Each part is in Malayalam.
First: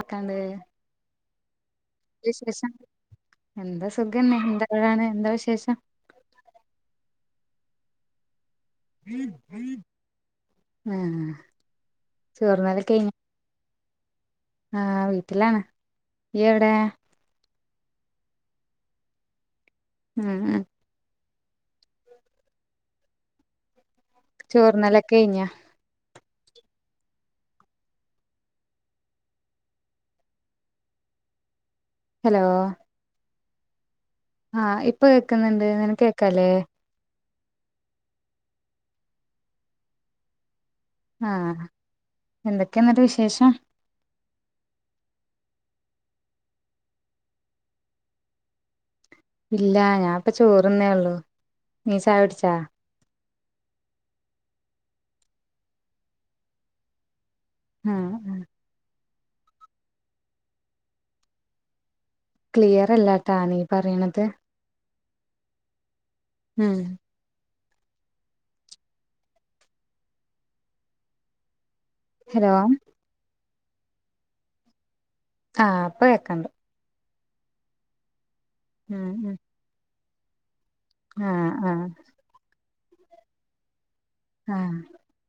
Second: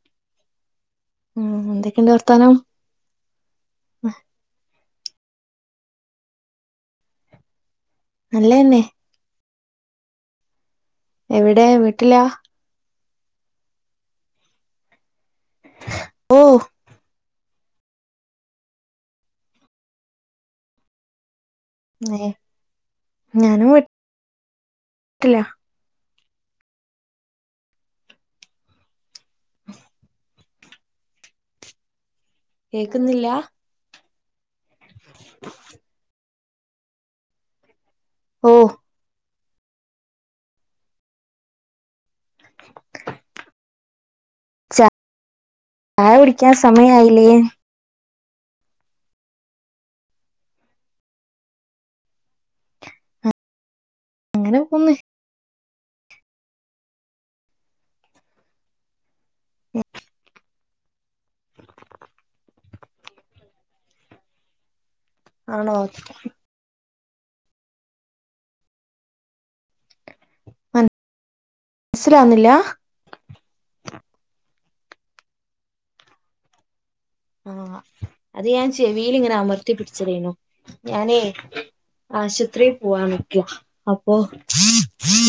അക്കണ്ട് മ് ഹ് എന്തൊക്ക്ണ്ട് വർ വിശേഷം എന്താ സുഖന്നെ എന്താ ആഴാണ് എന്താ വിശേഷം? നല്ലെന്നെ. ആഹ എവിടെ വീട്ടിലാ ചോറ്ന്നല കയ്ഞ്ഞ? ആഹ് വീട്ടിലാണ് ഓ യ്യ് എവ്ടെ? ഉം ഉ ഏ ഞാനും വീ ചോർന്നലൊക്കെയ്ഞാ [inaudible] ഹലോ.. കേക്ക്ന്നില്ലാ ആഹ് ഇപ്പ കേക്ക്ന്ന്ണ്ട് നിനക്കേക്കാലെ ഓഹ്. ആഹ് എന്തൊക്യാന്ന്ട്ട് വിശേഷം ച ആയ കുടിക്കാൻ സമയായില്ലേ ഇല്ല ഞാ ഇപ്പ ചോറ്ന്നേ ഒള്ളു നീ ചായുട്ചാ ങ്ങനെ പോന്ന് ആഹ് ആഹ്. [inaudible] [inaudible] ക്ലിയറല്ലട്ടാ നീ പറീണത്. ആണോ ഉം മൻ സിലാവ്ന്നില്ല ഹലോ ആഹ് പ്പ കേക്കാണ്ട്. ആഹ് അത് ഞാ ഉം ചെവീലിങ്ങനെ ഉം അമർത്തി പിടിച്ചതേനു. ഞാനേ ആഹ് ആഹ് ആശത്രി പോവാനിക്ക അപ്പൊ ആഹ്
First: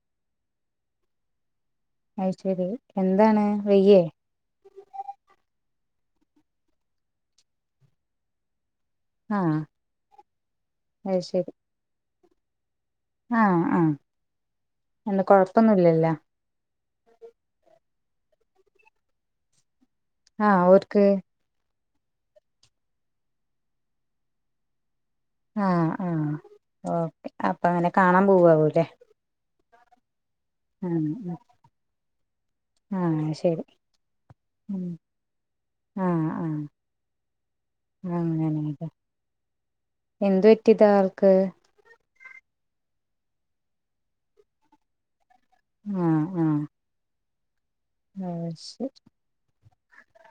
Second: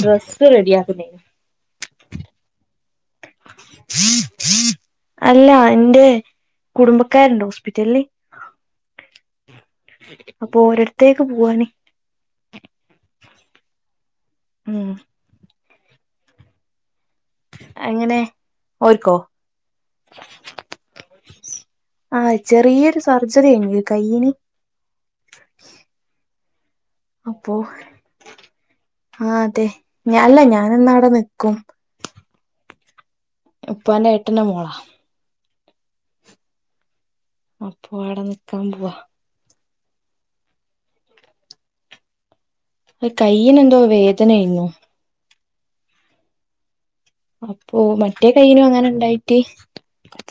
ഡ്രസ് റെഡി യാക്ന്നെ അയ് ശെരി അല്ല എന്റെ കുടുംബക്കാര്ണ്ട് ഹോസ്പിറ്റല്ല്. ആഹ് അപ്പൊ ഒരട്ത്തേക്ക് അയ്ശരി പൂവാന് ആഹ് ആഹ് ഉം എന്ത കൊഴപ്പൊന്നും ഇല്ല്യല്ല എങ്ങനെ ഓര്ക്കോ ആഹ് ഓര്ക്ക് ആഹ് ചെറിയൊരു സർജറി കയ്ഞ് കയ്യിന് ആഹ് ആഹ് ഓക്കേ അപ്പോ അപ്പ അങ്ങനെ കാണാൻ പോവാവും ല്ലേ ആഹ് അതെ ഞഅല്ല ഞാന് ന്ന് അവടെ ആഹ് നിക്കും ആഹ് ശരി ഉപ്പാന്റെ ഏട്ടന്റെ മോളാ ഉം ആഹ് ആഹ് അപ്പൊ അവിടെ അങ്ങനെ നിക്കാൻ [unintelligible] പോവാ എന്ത് പറ്റിതാ ആൾക്ക് ഒര് കയ്യിനെന്തോ വേദനെയ്ന്നു ആഹ് ആഹ് അപ്പൊ മറ്റേ അത് കയ്യിനും അങ്ങനെ ശരി ണ്ടായിറ്റ്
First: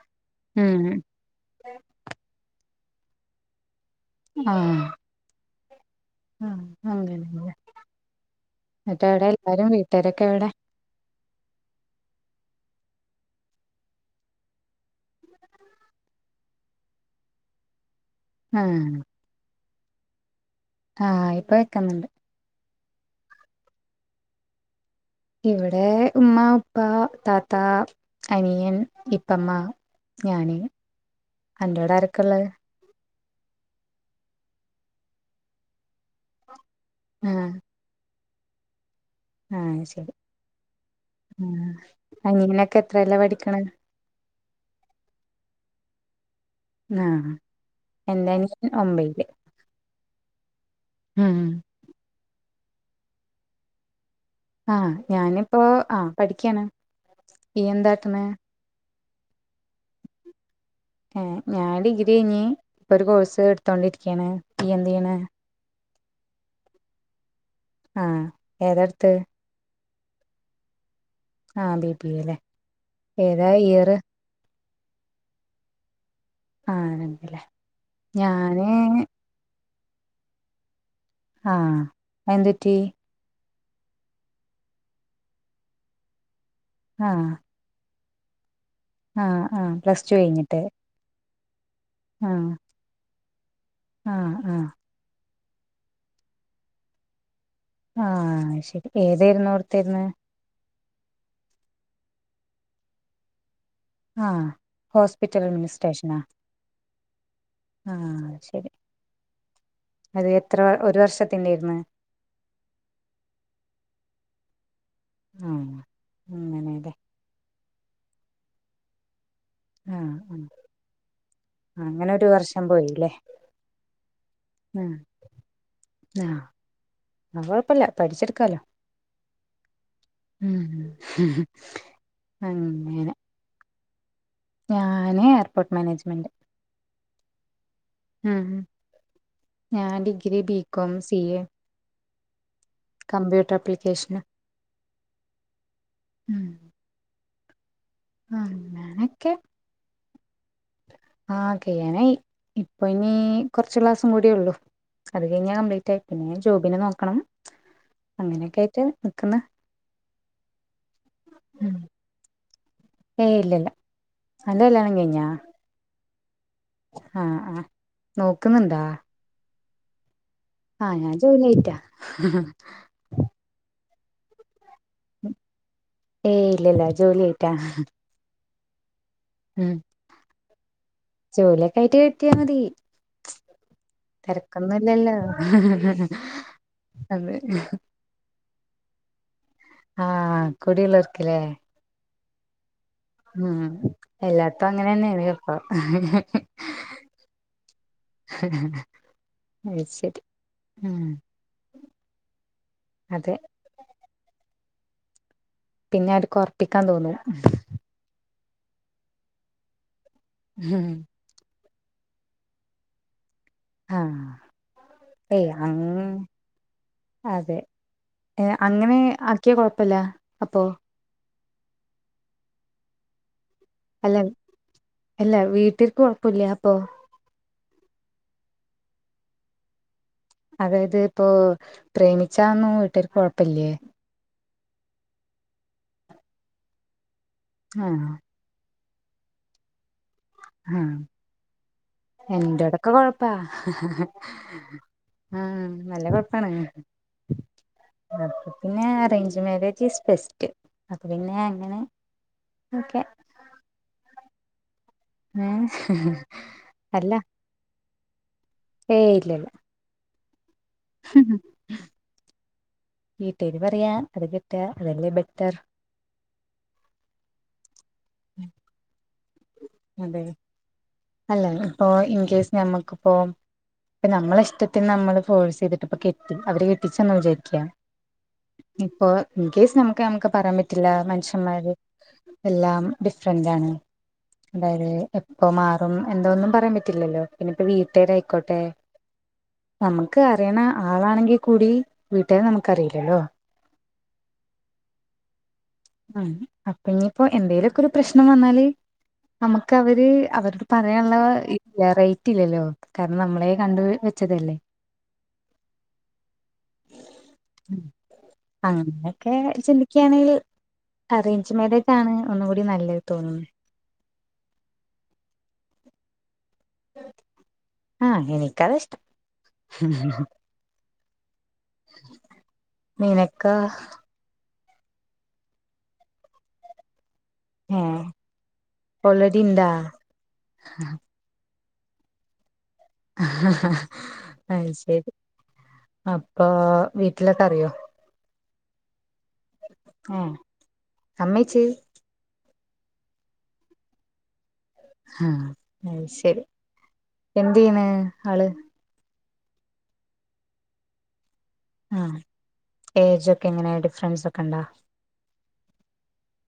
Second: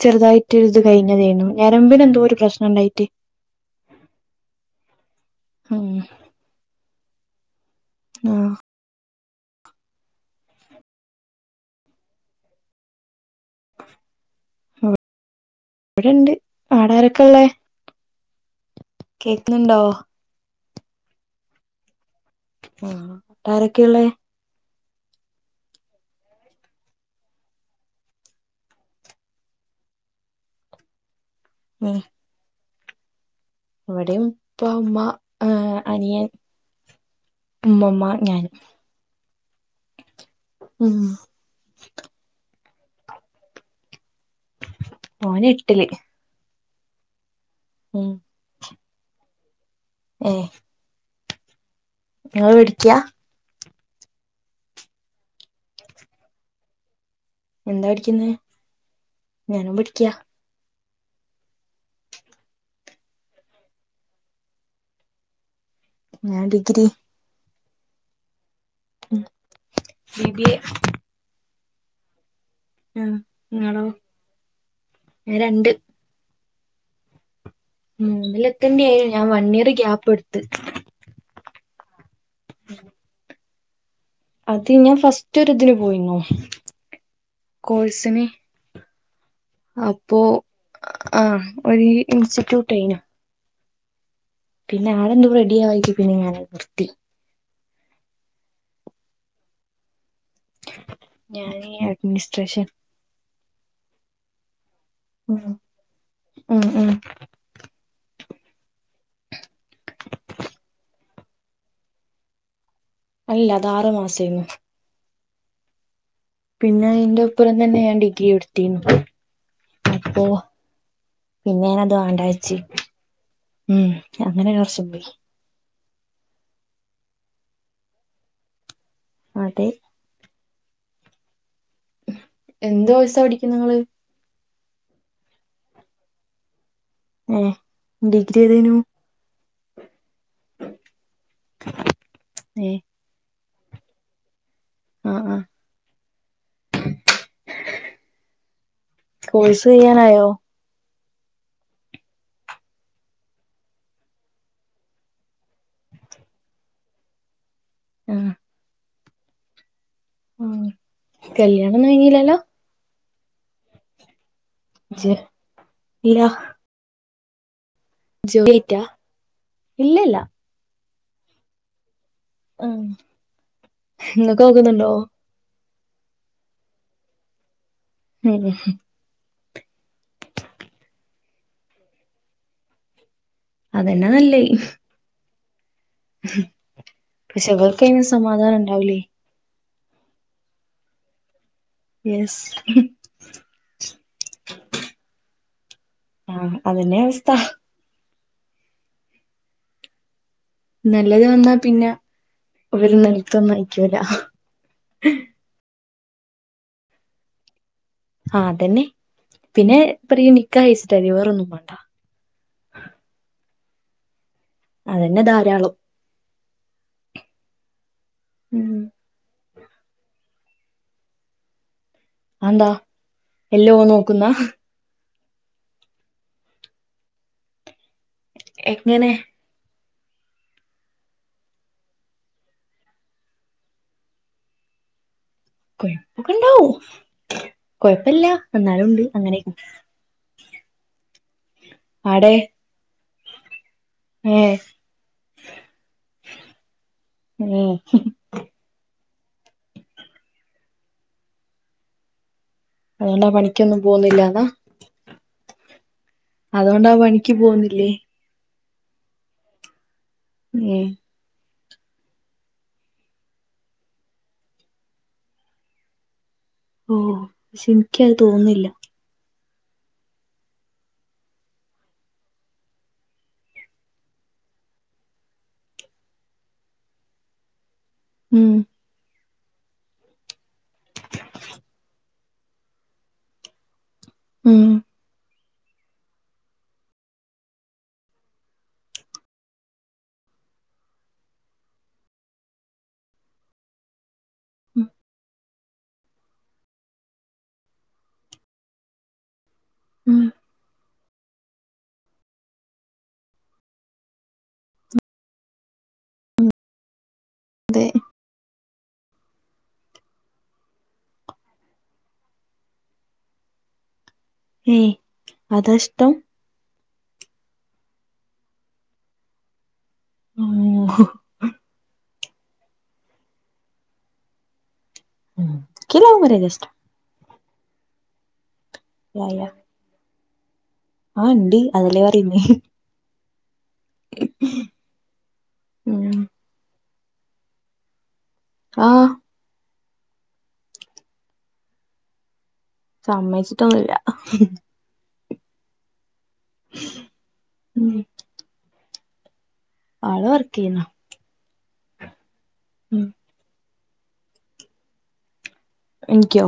ചെറുതായിട്ടൊരു ഇത് ഉം കഴിഞ്ഞതേനു ഞരമ്പിനെന്തോരു പ്രശ്നം ഇണ്ടായിറ്റ് ആഹ് ഉം ആഹ് അങ്ങനെ ല്ലെ ആഹ് ന്നട്ട് എവടെ എല്ലാരും വീട്ടേരൊക്കെ എവ്ടെ അവ വടെണ്ട് ആടാരെക്കെള്ളേ ആഹ് കേക്ക്ണ് ണ്ടോ ആഹ് ഇപ്പ കേക്ക്ന്ന് ണ്ട് ആഹ് അവ്ടാരെക്കെള്ളേ ഇവിടെ ഉമ്മ ഉപ്പ താത്ത അനിയൻ ഇപ്പമ്മ ഞാന് അന്റോട ആരൊക്കെയള്ളത് അവിടെയും ഇപ്പൊ ഉമ്മ അനിയൻ അഹ് ഉമ്മമ്മ ഞാൻ ആ ശരി ഉം ആ അങ്ങനൊക്കെ എത്രല്ല പഠിക്കണ ഓന എട്ടില് ആ ഉം എന്ത ഞാൻ ഒമ്പയില് ഏഹ് ഉം നിങ്ങള് പേടിക്കയാ ആഹ് ഞാനിപ്പോ ആ പഠിക്കയാണ് എന്താ പഠിക്കുന്ന ഞാനും പടിക്ക ഏ ഞാൻ ഡിഗ്രി കഴിഞ്ഞ് ഇപ്പൊ ഒരു കോഴ്സ് എടുത്തോണ്ടിരിക്കുകയാണ് പി എന്ത് ചെയ്യണ് ഞാൻ ഡിഗ്രി ആ ഏതാടുത് ബി ബി എ ആഹ് ബിപിയ അല്ലേ ആ നിങ്ങളോ രണ്ട് ആഹ് ണ്ടല്ലേ അതിലൊക്കെണ്ട ആായി ഞാൻ വൺ ഇയർ ഗ്യാപ്പ് എടുത്ത് ആഹ് എന്ത്‌ പറ്റി അത് ഞാൻ ഫസ്റ്റ് ഒതിന് പോയിന്നോ ആഹ് കോഴ്സിന് ആഹ് ആഹ് പ്ലസ് ടു അപ്പോ കഴിഞ്ഞിട്ട് ആ ഒരു ഇൻസ്റ്റിറ്റ്യൂട്ട്യനു ആ ആഹ് പിന്നെ ആടെ എന്തും റെഡിയ ആ പിന്നെ ഞാനൻ നിർത്തി ആഹ് ശരി ഏതായിരുന്നു ഓർത്തരന്ന് ഞാനീ അഡ്മിനിസ്ട്രേഷൻ ആ ഹോസ്പിറ്റൽ ഉം അഡ്മിനിസ്ട്രേഷനാ ഉം ഉം ആഹ് ശരി അത് എത്ര ഒരു വർഷത്തിന്റെ ഇന്ന് അല്ല അത് ആറു മാസേന്ന് ഉം പിന്നെ എന്റെപ്പുറം തന്നെ ഞാൻ ഡിഗ്രി എടുത്തിരുന്നു ആഹ് ഉ പിന്നെ ഞാനത് അങ്ങനെ ഒരു വാണ്ടാച്ച് വർഷം പോയില്ലേ ഉം അങ്ങനെ ഒരു വർഷം ഉം പോയി ആ ന കുഴപ്പല്ല പഠിച്ചെടുക്കാലോ അതെ [unintelligible] എന്തോ അങ്ങനെ വസാ പിടിക്കും നിങ്ങള് ഞാന് എയർപോർട്ട് മാനേജ്മെന്റ് ഏഹ് ഡിഗ്രി ഉം ഏതേനു ഞാൻ ഡിഗ്രി ബികോം സി എ ഏഹ് കമ്പ്യൂട്ടർ അപ്ലിക്കേഷന് ആ ആഹ് ഉം ആഹ് അങ്ങനൊക്കെ വിസ കയ്യാനായോ ആ കേറി ഇപ്പൊ ഇനി കുറച്ചു ക്ലാസും കൂടി ഉള്ളു അത് കഴിഞ്ഞാ കംപ്ലീറ്റ് ആയി പിന്നെ ജോബിന് നോക്കണം ആഹ് അങ്ങനെയൊക്കെ ആയിട്ട് നിക്കുന്നു ആഹ് കല്യാണം ഒന്നും കഴഞ്ഞില്ലല്ലോ ഏയ് ഇല്ലില്ല തന്റെ കല്ല്യാണം ജ് കഴിഞ്ഞാ ഇല്ല ആഹ് ആഹ് ജോലി കിട്ടിയാ നോക്കുന്നുണ്ടാ ഇല്ല ഇല്ല ആഹ് ഞാൻ ജോലി ആയിറ്റാ ഉം ഇങ്ങക്ക് നോക്കുന്നുണ്ടോ ഏയ് ഇല്ലില്ല ജോലി ആയിട്ടാ ഉം ഉം ജോലിയൊക്കെ ആയിട്ട് കെട്ടിയാ മതി അതന്നെ തിരക്കൊന്നുംല്ലല്ലോ അതെ പഷെ അവർക്കതിന് സമാധാനം ഉണ്ടാവൂലേ ആഹ് കുടിയൊലോക്കില്ലേ യെസ് ഉം എല്ലാടുത്തും അങ്ങനെയന്നെയാ ചെലപ്പം ആഹ് അതന്നെ അവസ്ഥ അത് ശെരി നല്ലത് വന്നാ പിന്നെ അവര് അതെ നിലത്തൊന്നും ആയിരിക്കൂല പിന്നെ അവർക്ക് ഉറപ്പിക്കാൻ തോന്നും ആഹ് അതന്നെ പിന്നെ പറയും നിക്കാഹ് കയിച്ചിട്ട് തരോ വേറൊന്നും വേ ആഹ് അതന്നെ ഏയ് ധാരാളം അങ്ങ അതെ ഏ ഉം അങ്ങനെ ആക്കിയാ കൊഴപ്പില്ല അപ്പൊ അഅന്താ എല്ലോ ഓൻ അല്ല നോക്കുന്ന അല്ല വീട്ടില്ക്ക് കൊഴപ്പില്ല അപ്പൊ എങ്ങനെ അതായത് ഇപ്പോ പ്രേമിച്ചാന്നും വീട്ടുകാർക്ക് കൊഴപ്പില്ലേ കൊഴപ്പൊക്കെ ഇണ്ടാവും ആഹ് കൊഴപ്പില്ല എന്നാലും ഉണ്ട് അങ്ങനെ ആഹ് ആടെ എന്റെവടൊക്കെ കൊഴപ്പാ ഏഹ് ആഹ് നല്ല കൊഴപ്പാണ് ഏഹ് പിന്നെ അറേഞ്ച് മാരേജ് ഈസ് ബെസ്റ്റ് അത് പിന്നെ അങ്ങനെ ഓക്കെ അതുകൊണ്ടാ പണിക്കൊന്നും പോകുന്നില്ലാന്നാ [unintelligible] അതുകൊണ്ടാ അല്ല പണിക്ക് പോകുന്നില്ലേ ഏയ് ഇല്ലില്ല ഉം വീട്ടുകാര് പറയാ അത് കെട്ടാ അതല്ലേ ബെറ്റർ ഓ പക്ഷെ എനിക്ക് അത് തോന്നുന്നില്ല അതെ അല്ല ഇപ്പൊ ഇൻ കേസ് ഞമ്മക്കിപ്പോ ഇപ്പൊ നമ്മള ഇഷ്ടത്തിന് നമ്മള് ഫോഴ്സ് ചെയ്തിട്ടിപ്പൊ കെട്ടും അവര് കെട്ടിച്ചന്ന് വിചാരിക്കുക ഉം ഇപ്പോ ഇൻകേസ് നമുക്ക് നമുക്ക് പറയാൻ പറ്റില്ല മനുഷ്യന്മാര് എല്ലാം ഡിഫറന്റാണ് ഉം അതായത് എപ്പം മാ അപ്പം എന്തോന്നും പറയാൻ പറ്റില്ലല്ലോ പിന്നെ ഇപ്പൊ വീട്ടുകാരായിക്കോട്ടെ നമുക്ക് അറിയണ ആളാണെങ്കിൽ കൂടി വീട്ടുകാരെ നമുക്കറിയില്ലല്ലോ ഉം ഉം അപ്പൊ ഇനിയിപ്പോ എന്തേലുമൊക്കെ ഒരു പ്രശ്നം വന്നാല് നമുക്ക് അവര് ഉം അവരോട് പറ അങ്ങനെയുള്ള വെറൈറ്റി ഇല്ലല്ലോ കാരണം നമ്മളെ കണ്ട് വെച്ചതല്ലേ [inaudible] അതെ അങ്ങനെയൊക്കെ ചിന്തിക്കയാണെങ്കിൽ അറേഞ്ച് മേരേജ് ആണ് ഒന്നുംകൂടി നല്ലത് തോന്നുന്നു ഏഹ് അതാഷ്ടം ആഹ് എനിക്കതാ ഇഷ്ടം ഉം ഓഹ് നീനക്കോ ഉം ഇയ്ക്ക്‌ ലവ് മേരെജാ ഇഷ്ടം ഏഹ് യാ ഓൾറെഡി യാ ണ്ടാ ആഹ് ണ്ട് അതല്ലേ പറയുന്നേ അയ്ശരി ഉം അപ്പൊ വീട്ടിലൊക്കെ അറിയോ ആഹ് ഏഹ് സമ്മയ്ച്ച് സമ്മയ്ച്ചിട്ടൊന്നുല്ല ആഹ് അയ്ശരി എന്തയ്യണ് ഉം ആള് ആള് വർക്കെയ്യ്ന്ന ആഹ് ഏജ ഒക്കെ എങ്ങനെ ഡിഫറൻസ് ഒക്കെണ്ടാ എനിക്കോ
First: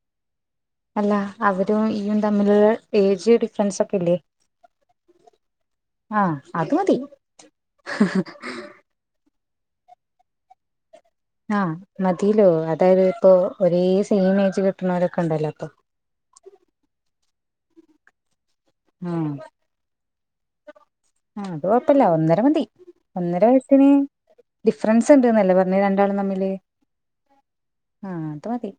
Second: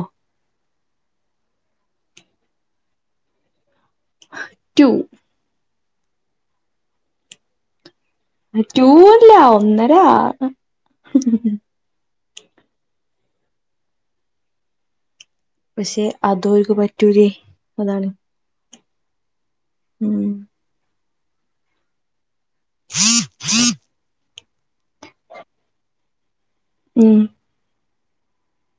അല്ല അവരും നീയും തമ്മിലുള്ള ഏജ് ഡിഫറെൻസ് ഫ്രണ്ട്സൊക്കെ ഇല്ലേ ടു ആഹ് അത് മതി ടു അല്ല ഒന്നര ആഹ് മതിലോ അതായത് ഇപ്പോ ഒരേ സെയിം ഏജ് കിട്ടുന്നവരൊക്കെ ഉണ്ടല്ലോ ഇപ്പൊ പക്ഷെ അതോൽക്ക് പറ്റൂലെ അതാണ് ആഹ് ഉം ആഹ് അത് കൊഴപ്പല്ല ഒന്നര മതി ഒന്നര വയസ്സിന് ഡിഫ്റൻസ് ണ്ട്ന്നല്ലെ പർഞ്ഞെ ര ണ്ടാളും തമ്മില് ഉം ആഹ് അത് മതി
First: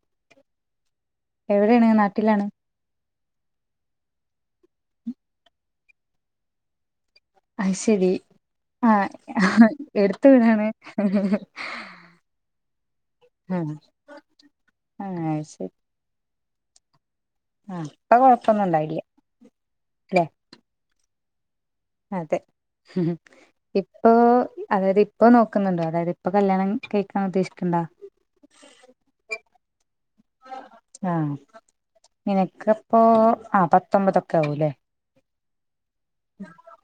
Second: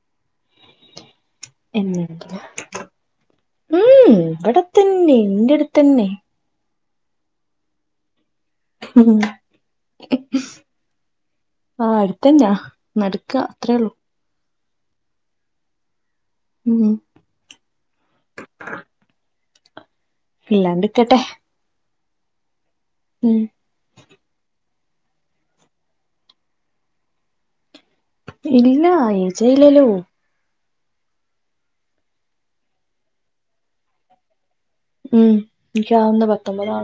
ഉം എവിടെയാണ് നാട്ടിലാണ് ഇവടെത്തന്നെ ഇന്റെട്ത്തന്നെ അയ്ശെരി ആഹ് ഉം ആഹ് എട്ത്ത് വീടാണ് നട്ക്കാ ആഹ് അത്രേള്ളൂ ആഹ് ശെരി ഉം ആഹ് അപ്പൊ കൊഴപ്പൊന്നും ഇണ്ടാവില്യാ അല്ലേ ഇല്ലാണ്ടിക്കട്ടെ അതെ ഉം ഇപ്പൊ അതായത് ഇപ്പോ നോക്ക്ന്ന്ണ്ടോ അതായത് ഇപ്പൊ കല്യാണം കഴിക്കാൻ ഉദ്ദേശ്ക്ക്ണ്ടോ ഇല്യാ ഏജായില്ലല്ലോ ആഹ് നിനക്ക്പ്പോ ആഹ് പത്തൊമ്പതൊക്കെ ആവൂലെ ഉം ഇൻക്കിവുന്നു പത്തൊമ്പതാ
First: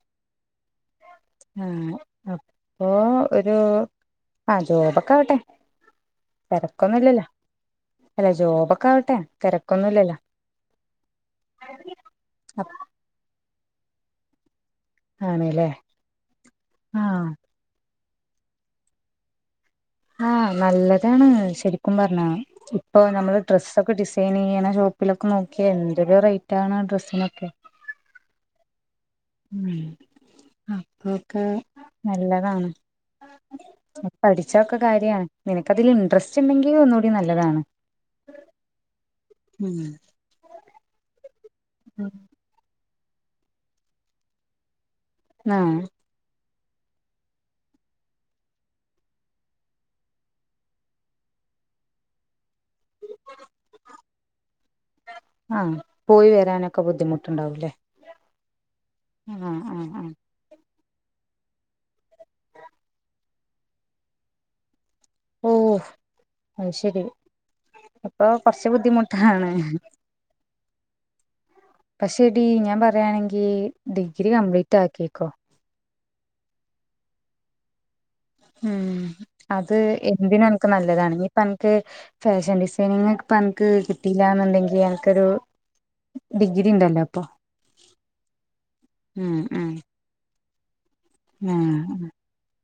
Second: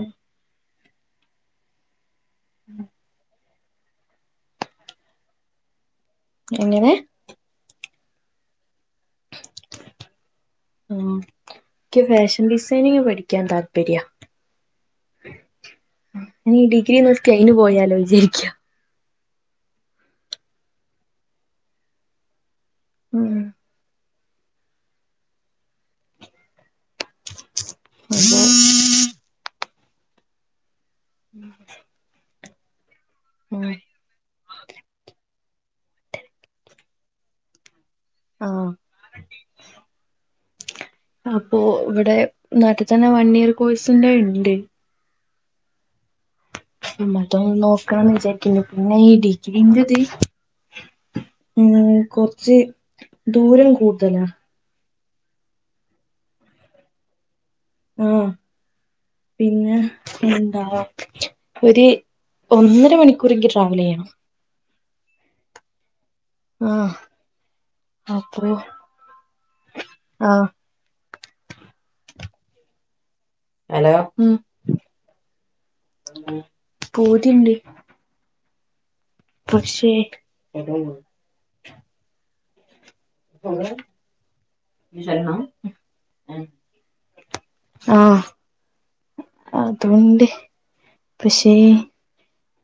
ആഹ് അപ്പോ ഒരു ആഹ് ഇരുപതൊക്കാവട്ടെ എങ്ങനെ തെരക്കൊന്നുല്ലല്ലോ അല്ല ജോബക്കെ ആവട്ടെ തിരക്കൊന്നുംല്ലല്ലോ ആഹ് ഇയ്ക്ക് ഫാഷൻ ഡിസൈനിങ് പഠിക്കാൻ താല്പര്യാ ആണ്ല്ലേ ഡിഗ്രി ആഹ് നിർത്തി ഐന് പോയാലോ വിചാര്ക്യാ ആഹ് നല്ലതാണ് ശെരിക്കും പർഞ്ഞാ ഇപ്പൊ ഉം നമ്മള് ഡ്രസ്സൊക്കെ ഡി സൈനെയ്യ്ണ ഷോപ്പിലൊക്കെ നോക്ക്യാ എന്തൊരു റൈറ്റാണ് ഡ്രസ്സിനൊക്കെ അതെ ഉം അപ്പൊക്കെ നല്ലതാണ് അങ്ങനെ പഠിച്ചാ ഒക്കെ കാര്യാണ് നിനക്ക് അതില് ഇൻട്രസ്റ്റ് ഇണ്ടെങ്കീ ഒന്നൂടി നല്ലതാണ് ആഹ് ഉം അപ്പോ ഇവിടെ നാട്ട് തന്നെ വൺ ഇയർ കോഴ്സിന്റെ ഇണ്ട് ആഹ് മറ്റോന്ന് നോക്കാന്ന് വിചാര്ക്കിന്ന് പിന്നെ ഈ ഡിഗ്രിന്റേത് ഉം കൊർച്ച് ദൂരം കൂട്തലാ ആഹ് പോയി വരാനൊക്കെ ബുദ്ധിമുട്ട്ണ്ടാവൂലെ ആഹ് പിന്നെ ആഹ് എന്താ ഒര് ഒന്നര മണിക്കൂറെങ്കിലും ട്രാവലെയ്യണം ഓ അത് ആഹ് ശെരി അപ്പൊ കൊർച്ച്‌ ബുദ്ധിമുട്ടാണ് ആഹ് പക്ഷെ ടീ ഞാൻ പറയയാണെങ്കി ഹലോ ഡിഗ്രി ഉം കംപ്ലീറ്റാക്കിക്കോ പൂതിണ്ട് ഉം അത് പക്ഷേ എന്തിനും അൻക്ക് നല്ലതാണ് ഇഞ്ഞിപ്പൻക്ക് ഫാഷൻ ഡിസൈനിങ് ഇപ്പൊ അൻക്ക് കിട്ടീല്ലാന്ന്ണ്ടെങ്കി അൻക്കത് ഡിഗ്രിണ്ടല്ലോ ആഹ് ഉം അതൂണ്ട് പക്ഷേ ആഹ്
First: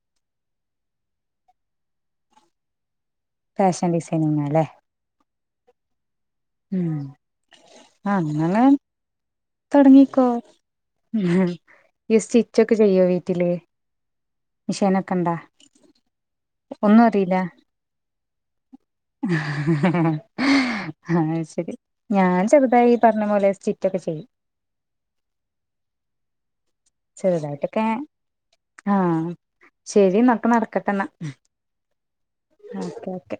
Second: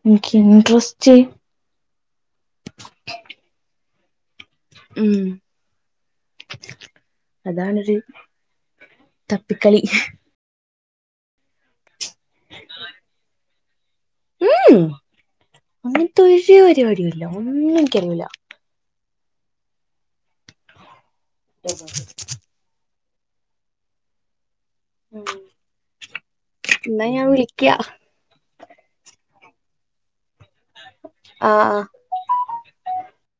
ഇൻക്ക് ഇൻട്രസ്റ്റ് ഫാഷൻ ഡിസൈനിങ്ങ്ലെ ഉം ഉം അതാണൊരു അങ്ങനെ തപ്പിക്കളി ഇ സ്റ്റിച്ച് ഒക്കെ ചെയ്യോ വീട്ടില് ഹ് മിഷീനൊക്കെ ഇണ്ടാ അങ്ങനത്തെ ഒരു ഒന്നും പരിപാടിയല്ലാ. ഒന്നും എനിക്കറിയുല്ല ആഹ ശരി ഞാൻ ചെറുതായി പറഞ്ഞ പോലെ സ്റ്റിച്ച് ഒക്കെ ചെയ്യും ഹം [unintelligible] ചെറുതായിട്ടൊക്കെ ആഹ ശരി എന്നാ നടക്കട്ടെന്നാൽ ആഹ് ആഹ് ഓക്കെ ഓക്കെ